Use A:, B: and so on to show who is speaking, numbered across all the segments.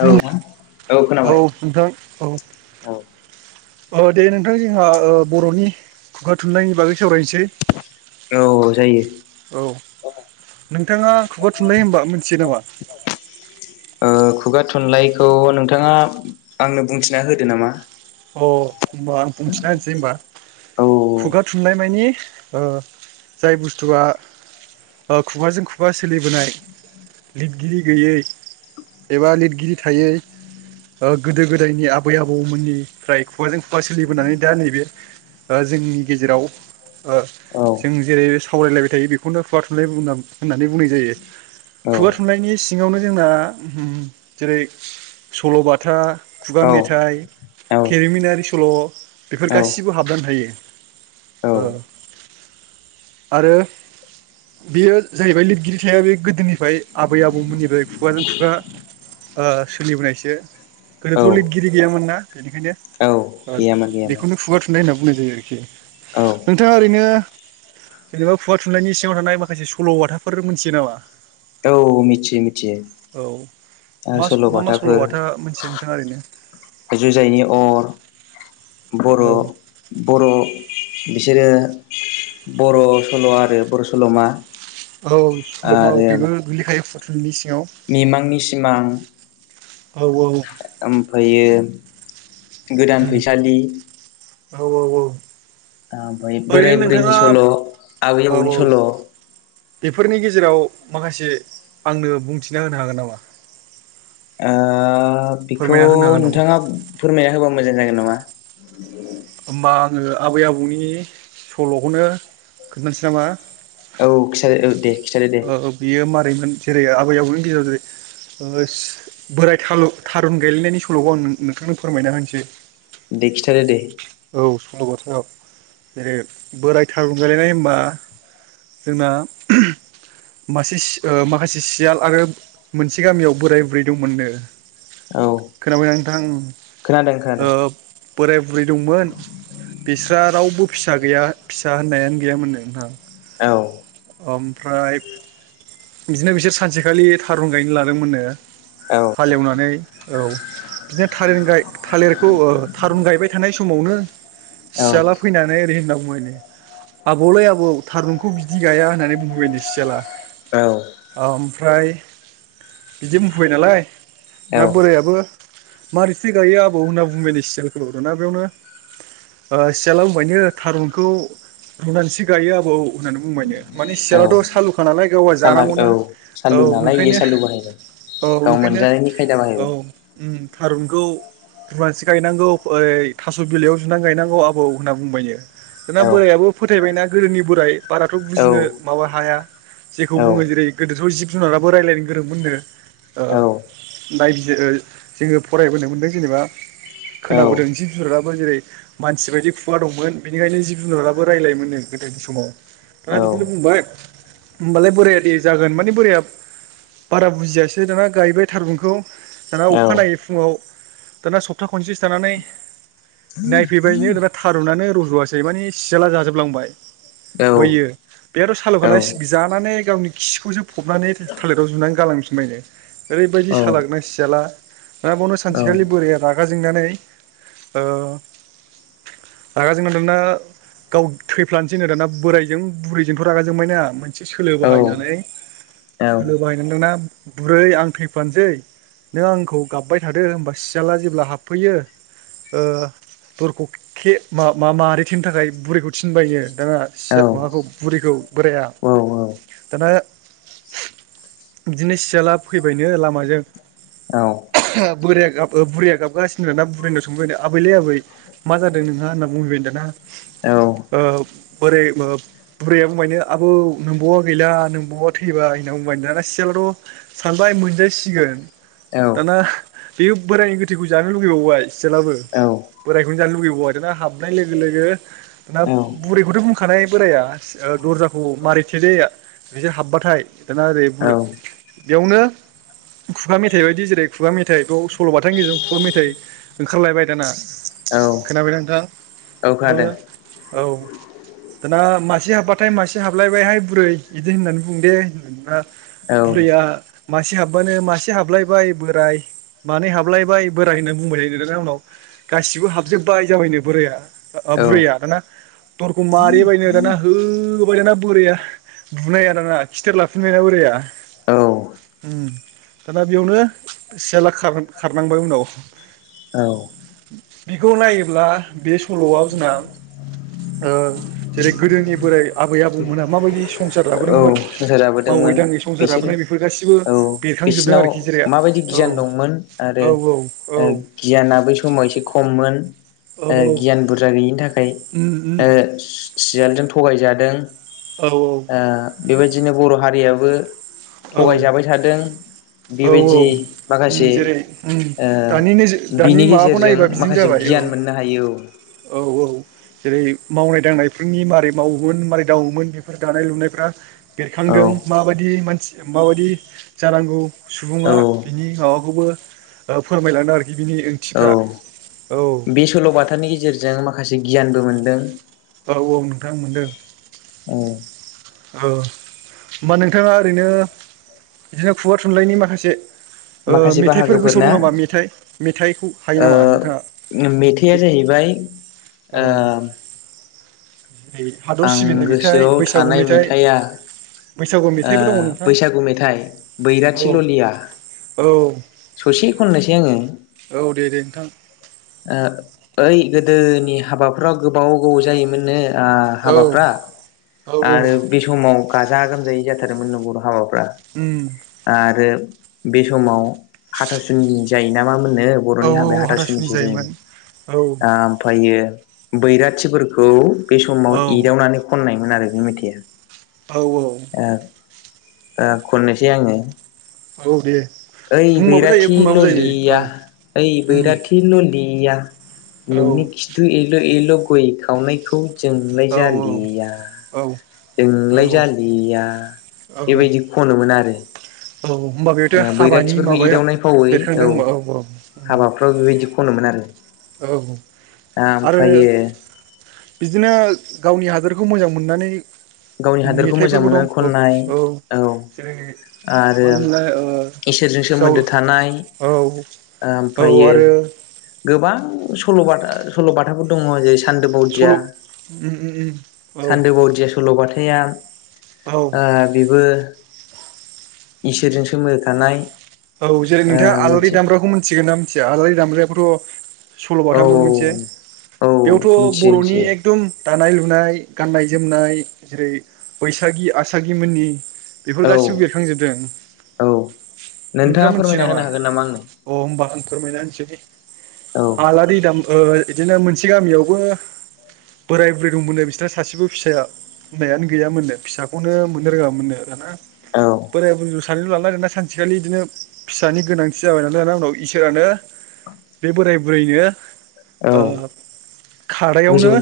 A: औ नोंथां
B: औ नोंथां औ अ दे नोंथां जोंहा बरनि खुगा थुनलाइनि बागै सावरायनोसै।
A: औ औ जायो।
B: औ नोंथाङा खुगा थुनलाइ होनबा मिथियो नामा?
A: आ खुगा थुनलाइखौ नोंथाङा आंनो बुंथिना होदो नामा?
B: अ होनबा आं बुंथिना होनसै होनबा।
A: औ
B: खुगा थुनलाइ मानि ओ जाय बुस्थुआ खुगाजों खुगा सोलिबोनाय लिरगिरि गैयै एबा लिरगिरि थायै ओ गोदो गोदायनि आबै आबौमोननि फ्राय खुगाजों खुगा सोलिबोनानै दा नैबे जोंनि ओ गेजेराव ओ
A: औ
B: जों जेरै सावरायलायबाय थायो बेखौनो खुगा थुनलाइ होननानै बुंनाय जायो।
A: औ
B: खुगा थुनलायनि सिङावनो जोंना उं जेरै सल बाथा, खुगा
A: औ
B: मेथाइ, केेरिमिनारि सल बेफोर
A: औ
B: गासिबो हाबनानै थायो।
A: औ
B: ओ आरो बेयो जाहैबाय लिरगिरि थाया बे गोदोनिफ्राय आबै आबौमोननिफ्राय खुगाजों खुगा ओ सोलिबोनायसो गोदोथ
A: औ
B: लिरगिरि गैयामोन ना? बेनिखायनो
A: औ
B: ओ
A: गैयामोन गैयामोन
B: बेखौनो खुगा थुन होननाय होनना बुंनाय जायो आरोखि।
A: औ
B: नोंथाङा ओरैनो जेनेबा खुगा थुनलाइनायनि सिङाव थानाय माखासे सलबाथाफोर मोनथियो नामा?
A: औ मिथियो मिथियो
B: औ
A: आं
B: मा मा मा
A: सलबाथाफोर
B: सल'बाथा मोनथियो नोंथाङा ओरैनो
A: जुजाइनि अर बर'
B: औ
A: बर' बिसोरो बर' सल' आरो बर' सल'मा
B: औ सल'आव
A: आरो
B: बेबो गोलैखायो हटेलनि
A: मिमांनि सिमां
B: औ
A: ओमफ्रायो गोदान फैसालि
B: औ औ औ
A: ओमफ्राय
B: ओरैनो
A: बोराय बुरैनि
B: नोंथाङा
A: सल' आबै आबौनि सल'
B: फोरनि गेजेराव माखासे आंनो बुंथिना होनो हागोन नामा
A: ओ बेखौ
B: फोरमायना होनो हागोन नामा
A: नोंथाङा फोरमायाना होबा मोजां जागोन नामा
B: होमबा आङो आबै आबौनि सल'खौनो खोन्थानोसै नामा
A: औ खिथादो औ दे खिथादो दे
B: औ बियो मारैमोन जेरै आबै आबौनि गेजेराव जेरै ओ बोराय थारुन गायलायनायनि सल'खौ आं नोंथांनो फोरमायना होनोसै
A: दे खिथादो दे
B: औ सल' बथायाव जेरै बोराय थारून गायज्लायनाय होनबा जोंना मासे ओ माखासे सियाल आरो मोनसे गामियाव बोराय बुरै दंमोननो
A: औ
B: खोनाबाय नोंथां
A: खोनादों
B: ओ
A: खोनादों
B: बोराय बुरै मोन बिस्रा रावबो फिसा गैया फिसा होननायानो गैयामोननो नोंथां
A: औ
B: ओमफ्राय बिबदिनो बिसोर सानसेखालि थारुन गायनो लादोंमोननो
A: औ
B: हालेवनानै औ बिदिनो थारुन गायबाय बाय थानाय समावनो
A: औ
B: सियाला फैनानै ओरै होनना बुंबायनो आबौलै आबौ थारुनखौ बिदि गाया होननानै बुंबायनो सियाला ओमफ्राय बिदि बुंफैबाय नालाय
A: औ
B: दा बोरायाबो मारैथो गायो आबौ होनना बुंबायनो सियालखौ दानिया बेयावनो सियाला बुंबायनो थारुनखौ रुनानैसो गायो आबौ होननानै बुंबायनो माने
A: औ
B: सियालथ' सालु खानालाय गावहा
A: साला
B: जानांगौना
A: औ
B: औ
A: सालु नालाय बियो
B: ओंखायनो
A: सालु बाहायबाय गाव
B: बेखायनो
A: मोनजानायनि खायदा बाहायबाय
B: थारुनखौ रुनानैसो गायनांगौ ओइ थास' बिलाइयाव जुनानै गायनांगौ आबौ होनना बुंबायनो दाना
A: औ
B: बोरायाबो फोथायबायना गोदोनि बोराय बाराथ'
A: औ
B: बुजिनो हाया जेखौ
A: औ
B: बुङो जेरै गोदोथ' जिब जुनाराबो रायज्लायनो गोरोंमोननो
A: औ
B: जोङो फरायबोनो मोनदों जेनेबा
A: औ
B: खोनाबोदों जिब जुनाराबो जेरै मानसि बायदि खुगा दंमोन बेनिखायनो जिब जुनाराबो रायलायो मोनो गोदो
A: औ
B: दाना बिदिनो बुंबाय होमबालाय बोराया दे जागोन माने बोराया बारा बुजियासै दाना गायबाय थारुनखौ दाना अखानायनायै फुङाव दाना सप्ता खनसेसो थानानै नायफैबायनो दाना थारुनानो रज'वसै माने सियाला जाजोबलांबाय बैयो बेहाथ' सालु'खानालाय जानानै गावनि खिखौसो फबनानै थालेराव जुनानै गालांफिनबायनो ओरैबायदि
A: औ
B: सालागना सियाला दाना बेवानो
A: औ
B: सानसेखालि बोरया रागा जोंनानै ओ रागा जोंनानै दाना गाव थैफ्लानोसैनो दाना बोरायजों बुरैजोंथ' रागा जोंबायना मोनसे सोलो
A: औ
B: बाहायनानै
A: खोनादों
B: सोलो बाहायनानै दानिया बुरै आं थैफ्लानोसै नों आंखौ गाबबाय थादो होमबा सियाला जेब्ला हाबफैयो दरखौ के मा- मारिथेनो थाखाय बुरैखौ थिनबायनो
A: औ
B: दाना बुरैखौ बोराया दाना बिदिनो सियाला फैबायनो लामाजों बुरैया गाबगागासिनो दडं ना ओमफाय आं नाव सोंबाय दाना आबैलै आबै मा जादों नोंहा होनना बुंहैबाय दाना।
A: औ
B: ओ बोरै बुरैया बुंबायनो आब' नोंबावआ गैला नोंबावा थैबाय। ना बुंबाया सियालथ' सानबाय मोनजायसिगोन।
A: औ
B: दाना बेयो बोरायनि गोथैखौ जानो लुगैबावबाय सेलाबो। बोरायखौनो जानो लुुबैबाव आर ना हाबनाय लोगो लोगो ना बुरायखौथ' बुंखानाय बोराया। ओ दर्जाखौ मारैथे देै। बिसोर हाब्बाथाय दाना ओरै बुरो बेयावनो। खुगा मेथाइ बायदि जेरै खुगा मेथाइ बे सल'बाथानि गेजेरजों खुगा मेथाइ। ओंखारलायबाय दाना खोनाबाय नोंथां।
A: औ
B: बेखौनो
A: खोनादों।
B: औ। दाना मासे हाबबाथाय मासे हाबलायबायहाय बुरै बिदि होननानै बुं दे होना। बुरैया मासे हाबबानो मासे हाबलायबाय बोराय। मानै हाबलायबाय बोराय होनना बुंबाय थायो। बिदिनो उनाव गासिबो हाबजोब्बाय जाबायनो बोरया ओ बुरैया दाना। दरखौ मारिय बायनो दाना होबाय दाना बोरया। बुनाया दाना खिथेर लाफिनबायना बोराया। उम दाना बेयावनो सियाला खारनां खारनांबाय उनाव।
A: औ
B: बेखौ नायोब्ला बे सल'आव जोंना। ओ जेरै गोदोनि बोराइ आबै आबौमोना माबायदि संसार जाबो दों।
A: औ संसार जाबोदोंमोन बिसोरो
B: बेफोर गासिबो
A: औ
B: बेरखांजोबदों
A: बिसिनाव
B: आरोखि जेरै
A: माबायदि
B: औ
A: गियान दं। मोन आरो
B: औ औ
A: ओ गियाना बै समाव एसे खममोन।
B: औ
A: ओ
B: औ
A: गियान बुरजा गैयिनि थाखाय
B: उम उम
A: ओ सियालजों थगायजादों।
B: औ औ।
A: ओ बेबायदिनो बर' हारियाबो
B: औ
A: थगायजाबाय थादों।
B: औ
A: बेबायदि
B: उम
A: माखासे
B: जेरै उम
A: ओ
B: दानि नोजो दानि
A: बिनि
B: माबाखौ
A: गेजेरजों
B: नायोबा बिदिनो
A: माखासे गि
B: जाबाय औ
A: गियान मोननो हायो औ।
B: औ औ जेरै मावनाय दांनायफोरनि मारै मावोमोन मारै दावोमोन बेफोर दानाय लुनायफ्रा
A: औ
B: बेरखांदों माबायदि मोन। माबायदि जानांगौ सुबुंङा
A: औ
B: बिनि माबा बेखौबो ओ फोरमायलाांदों आरोखि बिनि
A: औ
B: ओंथिफ्रा। औ
A: बे सल'बाथानि गेजेरजों माखासे गियानबो मोनदों।
B: औ औ नोंथां मोनदों।
A: औ।
B: औ होमबा नोंथांङा ओरैनो बिदिनो खुगा थुनलाइनि माखासे ओ
A: माखासे
B: मेथाइफोर गोसोआव
A: बाहागोफोरना
B: दं नामा? मेथाइ मेथाइखौ हायो नामा नोंथांङा?
A: उम मेथाइआ जाहैबाय
B: औ
A: ओ।
B: जेरै हादर
A: आं
B: सिबिनाय मेथाइ
A: गोसोआव
B: बैसागु
A: थानाय
B: मेथाइ
A: मेथाइआ
B: बैसागु
A: ओ
B: मेथाइबो दङ नोंथां
A: बैसागु मेथाइ
B: औ
A: बैराथि ललिया।
B: औ
A: ससे खननोसै आंङो।
B: औ दे दे नोंथां।
A: ओइ गोदोनि हाबाफ्राव गोबाव गोबाव जायोमोननो। ओ
B: औ
A: हाबाफ्रा
B: औ औ
A: आरो बे समाव गाजा गोमजायै जाथारोमोन नो बर' हाबाफोरा। फ्रा
B: उम
A: आरो बे समाव हाथासुनि जायो ना मा मोन नो
B: औ
A: बर'नि
B: औ औ
A: हाबाया
B: हाथासुनि
A: हाथासुनिसो
B: जायोमोन औ
A: जायोमोन ओ ओमफ्रायो। बैराथिफोरखौ बे समाव
B: औ
A: इदावनानै खननायमोन आरो बे मेथाइआ।
B: औ औ।
A: ओं ओ खननोसै आंङो।
B: औ दे।
A: ओइ
B: बुंबाबो जायो
A: बैराथि
B: खनबाबो जायो औ
A: ललिया ओइ
B: उम
A: बैराथि ललिया
B: औ
A: नोंनि खिथु एल' एल' गय खावनायखौ जोंलाय
B: औ
A: जालिया
B: औ औ
A: जोंलाय जालिया
B: औ
A: बेबायदि ख'नोमोन आरो
B: होमबा बेथ'
A: ओ
B: हाबानि
A: बैराथिफोरखौ
B: माबाया
A: एदावनाय फावै
B: बेरखांदों
A: औ
B: होमबा औ
A: हाबाफ्राव बेबायदि खनोमोन आरो।
B: औ आरो
A: आमफायो
B: बिदिनो गावनि हादोरखौ मोजां मोननानै
A: गावनि हादोरखौ मोजां
B: मेथाइफोरबो
A: मोनो
B: दं औ
A: खननाय औ
B: जेरै
A: आरो
B: मा होनोमोनलाय ओ
A: इसोरजों
B: जाव
A: सोमोन्दो थानाय
B: औ औ
A: ओमफायो
B: आरो
A: गोबां सल'बाथा सल'बाथाफोर दंङ जे सानदो बावदिया
B: सल' उम उम उम
A: सानदो
B: औ
A: बावदिया स जौगाथाया
B: औ
A: ओ बेबो इसोरजों सोमोन्दो थानाय
B: औ जेरै नोंथाङा
A: ओ
B: आलारि
A: मोनसे
B: दामग्राखौ मिन्थिगोन ना मिथिया आलारि दामब्रायोथ'।
A: औ
B: सल'बाथामोन मोनसे
A: औ
B: बेयावथ'
A: मिथियो
B: बर'नि
A: मिथियो
B: एकदम दानाय लुनाय गाननाय जोमनाय। जेरै बैसागि आसागिमोननि बेफोर
A: औ
B: गासिबो बेरखांजोबदों।
A: औ नोंथाङा
B: नोंथाङा मिथियो
A: फोरमायना
B: नामा
A: होनो हागोन आंनो
B: अ होमबा आं फोरमायना होनसै दै।
A: औ
B: आलारि दामफो इदिनो मोनसे गामियावबो। बोराय बुरै दंमोनो बिसिना सासेबो फिसाया। होननायानो गैयामोननो फिसाखौनो मोननो रोङामोननो आना।
A: औ
B: बोराय बुरैल सानैल' नालाय नो दा सानसेखालि आ ना सानसेखालि बिदिनो। फिसानि गोनांथि जाबाय नालाय दा उनाव इसोरानो बे बोराय बुरैनो
A: औ
B: ओ
A: गोजौ
B: खादायावनो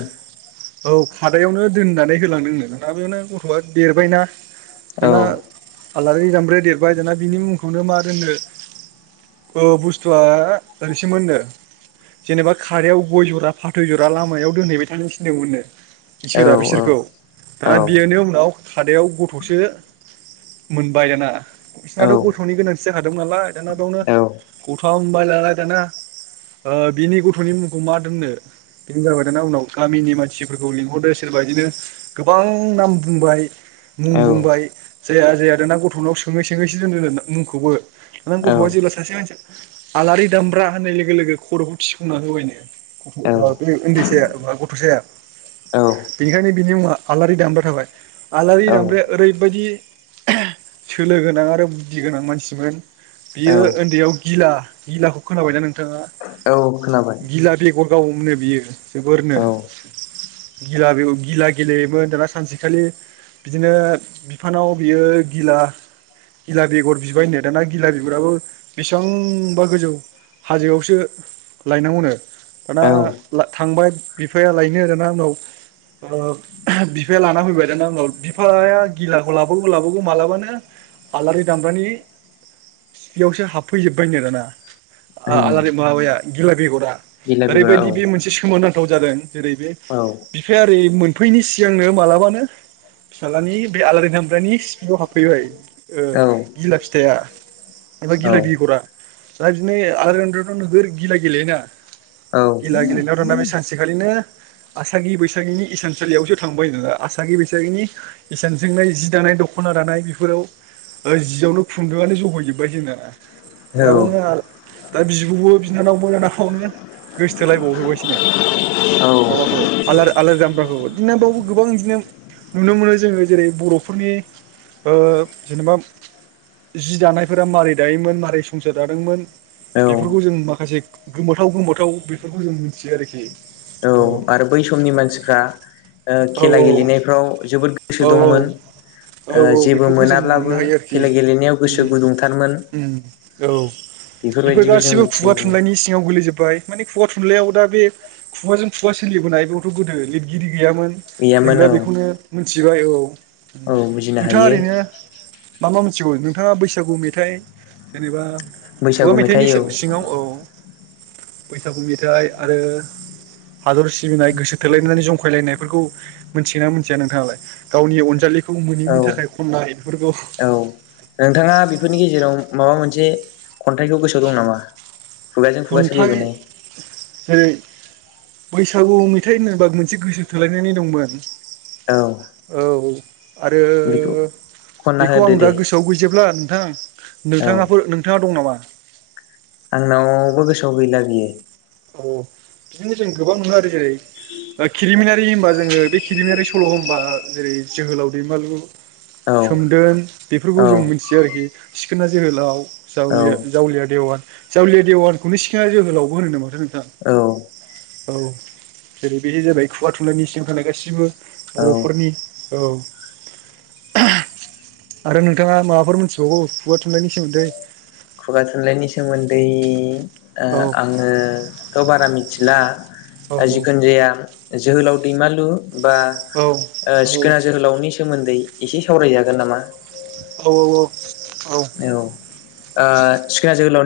B: औ खादायावनो दोननानै होलांदोंनो दाना बेयावनो गथ'आ देरबायना ।
A: औ
B: दाना आलारि दामब्राया देरबाय दाना बिनि मुंखौनो मा दोननो। औ बुस्थुआ ओरैसेमोननो। जेनेबा खारैयाव गय जरा फाथै जरा लामायाव दोनहैबाय थानो थिनदोंमोननो।
A: औ
B: इसोरा बिसोरखौ
A: औ
B: दाना बेयोनि उनाव। सादायाव गथ'सो मोनबाय दाना बिनाथ' गथ'नि गोनांथि। एसे हादोंमोन नालाय दाना बेयावनो गथाम मोनबाय नालाय दाना। ओ बिनि गथ'नि मुंखौ मा दोननो? बेनो जाबाय दाना उनाव गामिनि मानसिफोरखौ लिंहरदो सोरबादिनो गोबां नाम बुंबाय। मुं
A: औ
B: बुंबाय जाया जाया दोना गथ'नाव सोङै सोङैसो दोनदों दा मुंखौबो नों गथ'आ जेब्ला सासे मानसि आलारि दामब्रा होननाय लोगो लोगो खर'खौ थिफुंना होबायनो। ओ बे ओदैसाया गथ'साया।
A: औ
B: बेनिखायनो बिनि मुङा आलारि दामब्रा थाबाय आलारि दामब्राया ओरैबायदि।
A: [unintelligible]
B: सोलो गोनां आरो बुद्दि गोनां मानसि मोन बियो
A: औ
B: ओन्दैयाव गिला गिलाखौ खोनाबायनाा नोंथाङा?
A: औ खोनाबाय
B: गिला बेगर गावोमनो बियो जोबोरनो ।
A: औ
B: गिला बे गिला गेलेयोमोन दाना सानसेखालि। बिदिनो बिफानाव बियो गिला गिला बेगर बिबायनो। दाना गिला बिगुराबो बिसिबांबा गोजौ। हाजोआवसो लायनांगौनो । दाना
A: औ
B: ला थांबाय बिफाया लायनो दाना उनाव। ओ ओहोम बिफाया लाना फैबाय दाना उनाव बिफाया गिलाखौ लाबोवगौ लाबोवगौ मालाबानो। आलारि दामब्रानि सिफियावसो हाबफैजोबबायनो दाना, आ
A: उम
B: आलारि माबाया गिला बेगरा।
A: गिला बिगुरा औ
B: ओरैबायदि बे मोनसे सोमोनां गोथाव जादों जेरै बे
A: औ
B: बिफाया ओरै मोनफैनि सिगांनो मालाबानो फिसाजलानि बे आलारि दामब्रानि सिपिआव हाबफैबाय
A: औ
B: गिला फिथाइआ । एबा गिला
A: औ
B: बेगरा दा बिदिनो आाय टथ' नोगोर गिला गेलेयोना।
A: औ
B: गिला गेलेनायाव दाना बे सानसेखालिनो आसागि बैसागिनि इसानसालियावसो थांबाय नाला आसागि बैसागिनि इसानजोंनाय जि दानाय दख' ना दानाय बेफोराव जियावनो खुन्दुं आनो जहोजोब जोबबायनो
A: औ
B: दाना। दा बिब'बो बिनानावबो ना बावनो गोसथोलायबावहैसिनो।
A: औ
B: माबाखौ आ आलारि दामब्राखौ बिदिनो बावबो गोबां बिदिनो नुनो मोनो जोङो जेरै बर'फोरनि ओ जेनेबा जि दानाय फोरा मारै दायोमोन मारै संसार जादोंमोन।
A: औ
B: बेफोरखौ जों माखासे गोमोथाव गोमोथाव बेफोरखौ जों मिथियो आरोखि।
A: औ आरो बै समनि मानसिफ्रा ओ
B: औ
A: खेला गेलेनायफ्राव जोबोद गोसो
B: औ
A: दंमोन।
B: औ
A: ओ
B: औ
A: जेबो
B: बेफोरखौ जों मोननो
A: मोनाब्लाबो
B: हायो आरोखि
A: खेला गेलेनायाव गोसो
B: उम
A: गुदुंथ
B: औ बेफोर
A: बेफोरबायदिखौ जों
B: गासिबो
A: मिथिनो
B: खुगा
A: मोनो
B: थुनलाइनि सिङाव गोलै जोबबाय माने खुगा थुनलाइयाव दा बे खुगाजों खुगा सोलिबोनाय बेयावथ' गोदो लिरगिरि गैयामोन जों
A: गैयामोन
B: दा
A: औ
B: बेखौनो मिथिबाय औ।
A: औ बुजिनो
B: नोंथाङा
A: हायो
B: ओरैनो मा मा मोनथिगौ नोंथाङा बैस बैसागु मेथाइ जेनेबा खुगा
A: बैसागु
B: मेथाइनि
A: मेथाइ औ
B: सिङाव औ। बैसागु मेथाइ आरो हादर सिबिनाय गोसो थोलायनानै जंखायलायनायफोरखौ मोनथियोना मोनथिया नोंथाङालाय गावनि अनजालिखौ खौ
A: औ
B: मोनैनि थाखाय खननाय बेफोरखौ
A: औ नोंथाङा बेफोरनि गेजेराव माबा मोनसे खन्थाइखौ गोसोआव दं नामा? खुगाजों खुगा
B: खन्थाइ
A: सोलिबोनाय
B: जेरै बैसागु मेथाइ होनोबा मोनसे गोसो थोलायनानै दंमोन।
A: औ
B: औ आरो
A: बेखौ खनना
B: बेखौ आं
A: होदो
B: दा
A: दे
B: गोसोआव गैजोबला नोंथां
A: औ
B: नोंथाङाफोर नोंथाङा दं नामा?
A: आंनावबो गोसोआव गैला बियो
B: औ बिदिनो जों गोबां नुनो आरो जेरै खिलिमिनारि होनबा जोङो बे खिरिलिमिनारि सल' होनबा जेरै जोहोलाव दैमालु
A: औ
B: सोमदोन बेफोरखौ
A: औ
B: जों मिथियो आरोखि सिखोना जोहोलाव। जावलिया
A: औ
B: जावलिया देवान जावलिया देवानखौनो सिखोना जोहोलावबो होनो नामा?
A: औ।
B: औ। जेरै बेदि जाबाय खुगा थुनलाइनि सिङाव थानाय गाससिबो
A: औ
B: बर'फोरनि औ।
A: [inaudible]
B: आरो नोंथाङा माबाफोर मोनथिबावगौ खुगा थुननायनि सोमोन्दै
A: खुगा थुनलाइनि सोमोन्दै
B: औ
A: आङोथ' बारा मिथिला।
B: औ
A: जिखुनु जाया जोहोलाव दैमालु बा
B: औ
A: ओ सिखोना जोहोलावनि सोमोन्दै एसे सावरायजागोन नामा?
B: औ औ।
A: औ सिखोना ओ जोहोलावनि